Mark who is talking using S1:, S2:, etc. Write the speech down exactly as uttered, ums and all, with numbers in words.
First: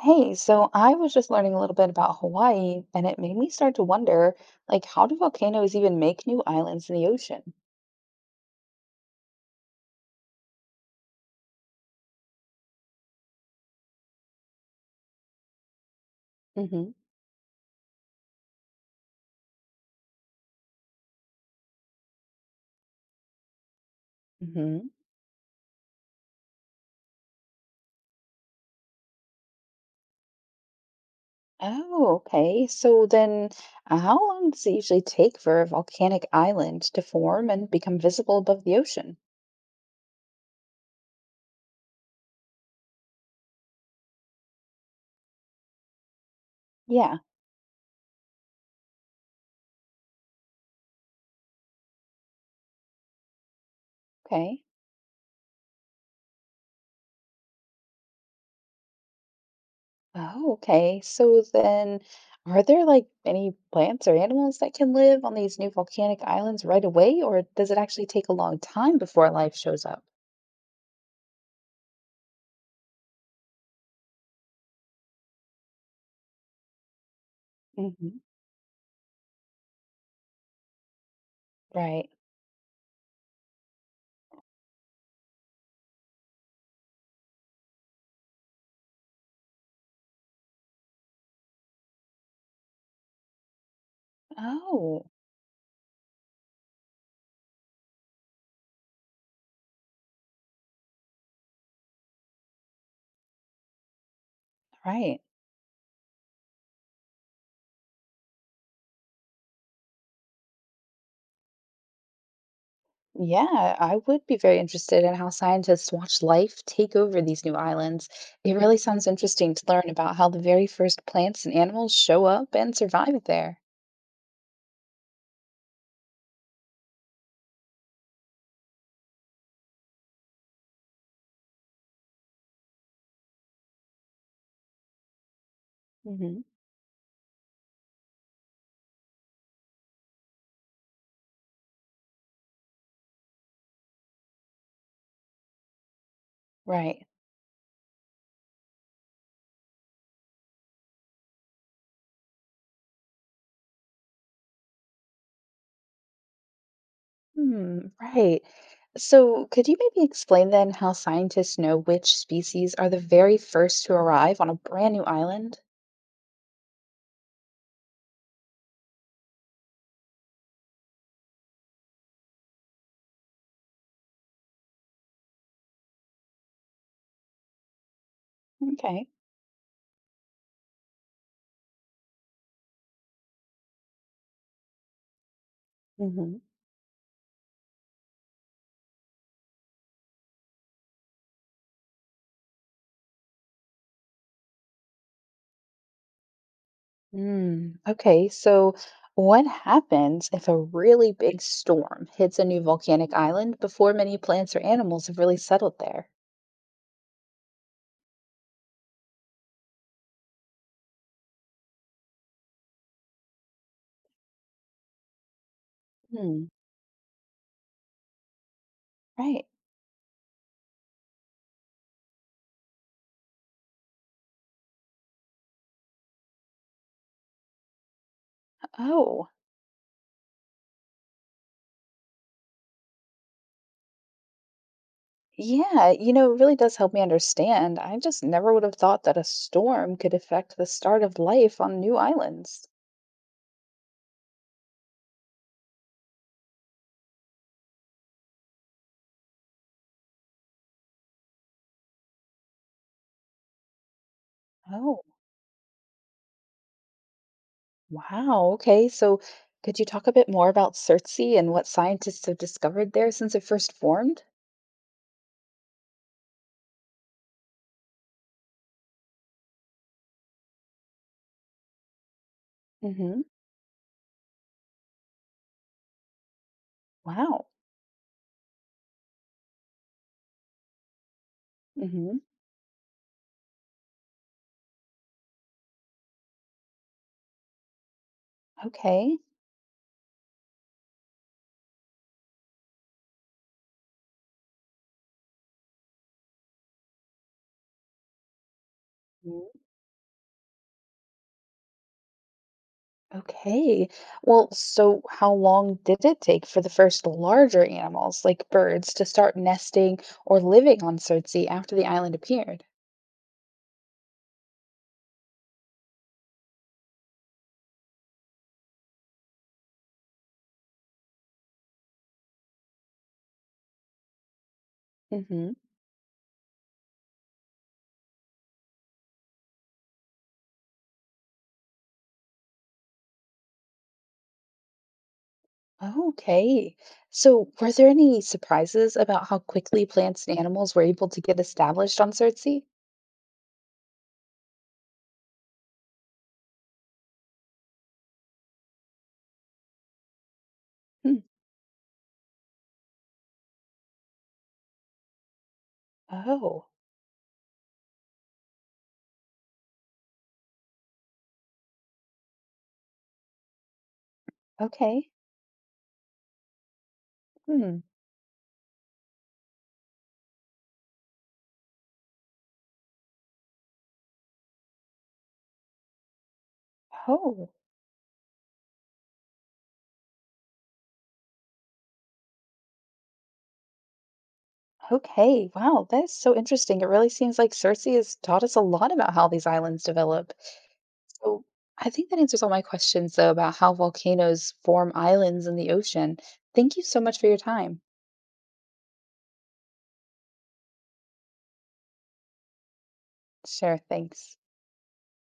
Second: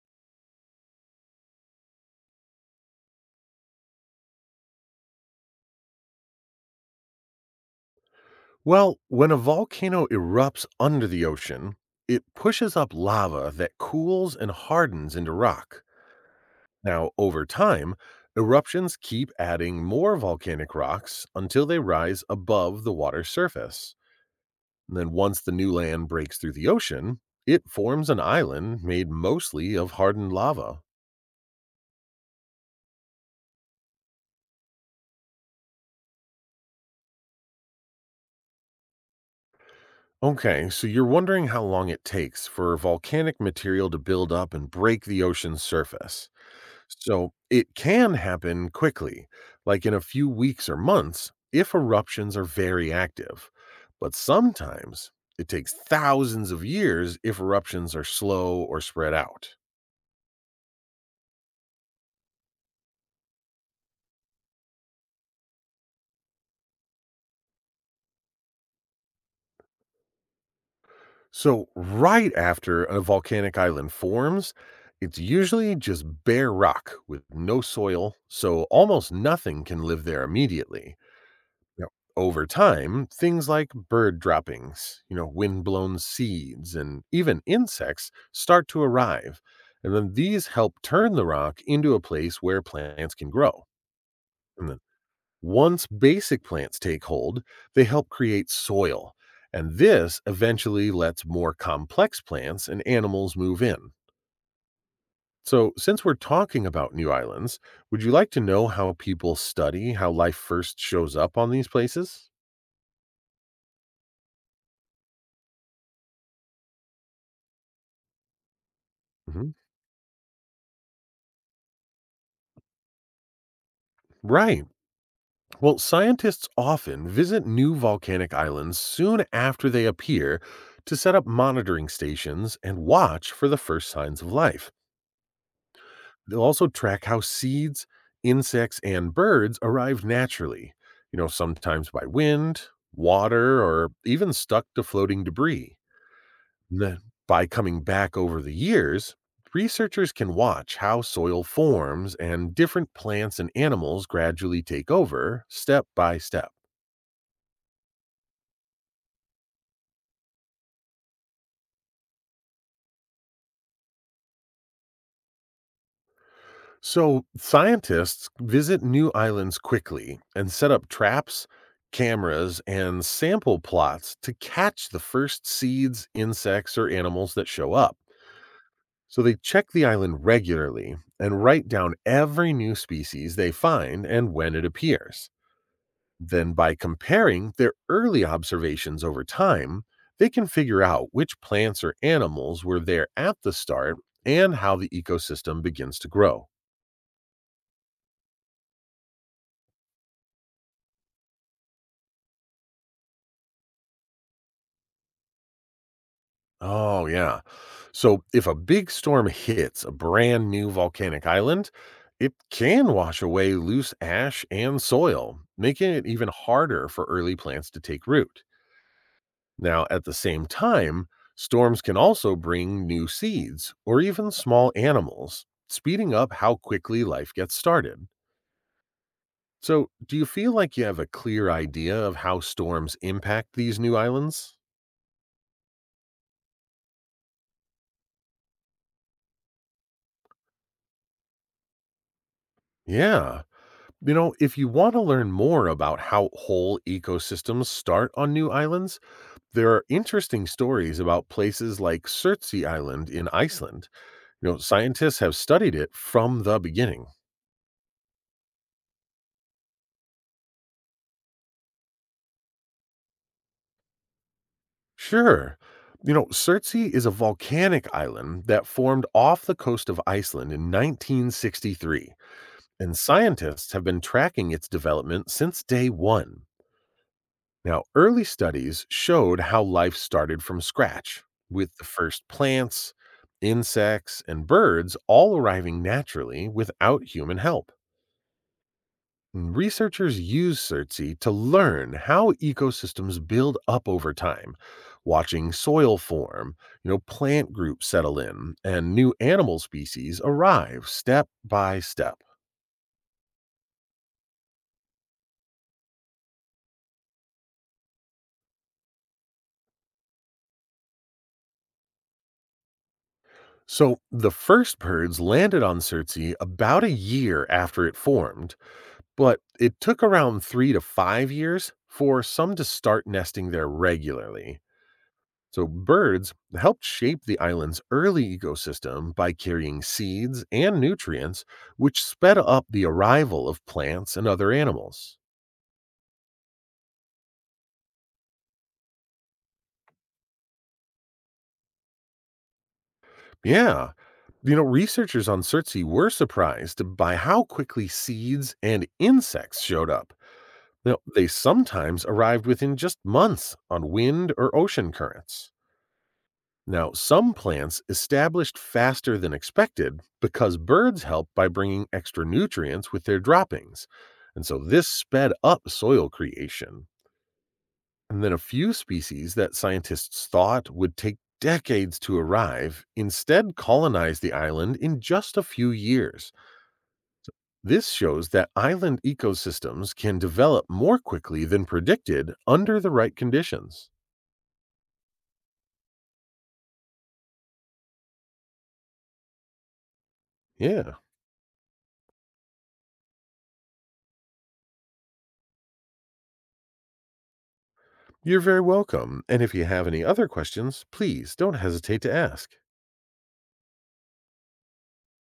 S1: Hey, so I was just learning a little bit about Hawaii, and it made me start to wonder, like, how do volcanoes even make new islands in the ocean?
S2: Well, when a volcano erupts under the ocean, it pushes up lava that cools and hardens into rock.
S1: Hmm.
S2: Now, over time, eruptions keep adding more volcanic rocks until they rise above the water's surface.
S1: Hmm.
S2: And then, once the new land breaks through the ocean, it forms an island made mostly of hardened lava.
S1: Oh, okay. So then, uh, how long does it usually take for a volcanic island to form and become visible above the ocean?
S2: Okay, so you're wondering how long it takes for volcanic material to build up and break the ocean's surface.
S1: Yeah,
S2: So it can happen quickly, like in a few weeks or months, if eruptions are very active. But
S1: okay.
S2: sometimes it takes thousands of years if eruptions are slow or spread out.
S1: Oh, okay. So then, are there like any plants or animals that can live on these new volcanic islands right away, or does it actually take a long time before life shows up?
S2: So, right after a volcanic island forms, it's usually just bare rock with no soil,
S1: Hmm.
S2: so almost nothing can live there immediately. Now,
S1: Right.
S2: over time, things like bird droppings, you know, windblown seeds, and even insects start to arrive. And then these help turn the rock into a place where plants can grow. And then
S1: Oh,
S2: once basic plants take hold, they help create soil. And this eventually lets more complex plants and animals move in.
S1: right.
S2: So, since we're talking about new islands, would you like to know how people study how life first shows up on these places?
S1: Yeah, I would be very interested in how scientists watch life take over these new islands. It really sounds
S2: Mhm.
S1: interesting to learn about how the very first plants and animals show up and survive there.
S2: Right. Well, scientists often visit new volcanic islands soon after they appear to set up monitoring stations and watch for the first signs of life.
S1: Hmm.
S2: They'll also track how seeds, insects, and birds arrive naturally, you know, sometimes by wind, water, or even stuck to floating debris. Then,
S1: Right.
S2: by coming back over the years, researchers can watch how soil forms and different plants and animals gradually take over step by step.
S1: Hmm, right. So, could you maybe explain then how scientists know which species are the very first to arrive on a brand new island?
S2: So, scientists visit new islands quickly and set up traps, cameras, and sample plots to catch the first seeds, insects, or animals that show up.
S1: Okay.
S2: So, they check the island regularly and write down every new species they find and when it appears. Then, by comparing their early observations over time, they can figure out which plants or animals were there at the start and how the ecosystem begins to grow.
S1: Mm, okay, so what happens if a really big storm hits a new volcanic island before many plants or animals have really settled there?
S2: Oh, yeah. So, if a big storm hits a brand new volcanic island, it can wash away loose ash and soil, making it even
S1: Hmm.
S2: harder for early plants to take root.
S1: Right.
S2: Now, at the same time, storms can also bring new seeds or even small animals, speeding up how quickly life gets started.
S1: Oh,
S2: So, do you feel like you have a clear idea of how storms impact these new islands?
S1: yeah, you know, it really does help me understand. I just never would have thought that a storm could affect the start of life on new islands.
S2: Yeah. You know, if you want to learn more about how whole ecosystems start on new islands, there are interesting stories about places like Surtsey Island in Iceland. You know,
S1: Oh,
S2: scientists have studied it from the beginning.
S1: wow. Okay, so could you talk a bit more about Surtsey and what scientists have discovered there since it first formed?
S2: Sure. You know, Surtsey is a volcanic island that formed off the coast of Iceland in nineteen sixty-three, and
S1: Mm-hmm.
S2: scientists have been tracking its development since day one.
S1: Wow.
S2: Now, early studies showed how life started from scratch, with the
S1: Mm-hmm.
S2: first plants, insects, and birds all arriving naturally without human help.
S1: Okay.
S2: And Researchers use CERTSI to learn how ecosystems build up over time, watching soil form, you know, plant groups settle in, and new animal species arrive step by step.
S1: Okay. Well, so how long did it take for the first larger animals, like birds, to start nesting or living on Surtsey after the island appeared?
S2: So the first birds landed on Surtsey about a year after it formed, but it took around three to five years for some to start nesting there regularly.
S1: Hmm.
S2: So birds helped shape the island's early ecosystem by carrying seeds and nutrients, which sped up the arrival of plants and other animals.
S1: Okay. So were there any surprises about how quickly plants and animals were able to get established on Surtsey?
S2: Yeah, you know, researchers on Surtsey were surprised by how quickly seeds and insects showed up. Now,
S1: Hmm.
S2: they sometimes arrived within just months on wind or ocean currents.
S1: Oh,
S2: Now, some plants established faster than expected because birds help by bringing extra nutrients with their droppings. And so this
S1: okay.
S2: sped up soil creation.
S1: Hmm.
S2: And then a few species that scientists thought would take decades to arrive instead colonized the island in just a few years.
S1: Oh.
S2: This shows that island ecosystems can develop more quickly than predicted under the right conditions.
S1: Okay, wow, that's so interesting. It really seems like Cersei has taught us a lot about how these islands develop.
S2: Yeah.
S1: So I think that answers all my questions, though, about how volcanoes form islands in the ocean. Thank you so much for your time.
S2: You're very welcome. And if you have any other questions, please don't hesitate to ask.
S1: Sure, thanks.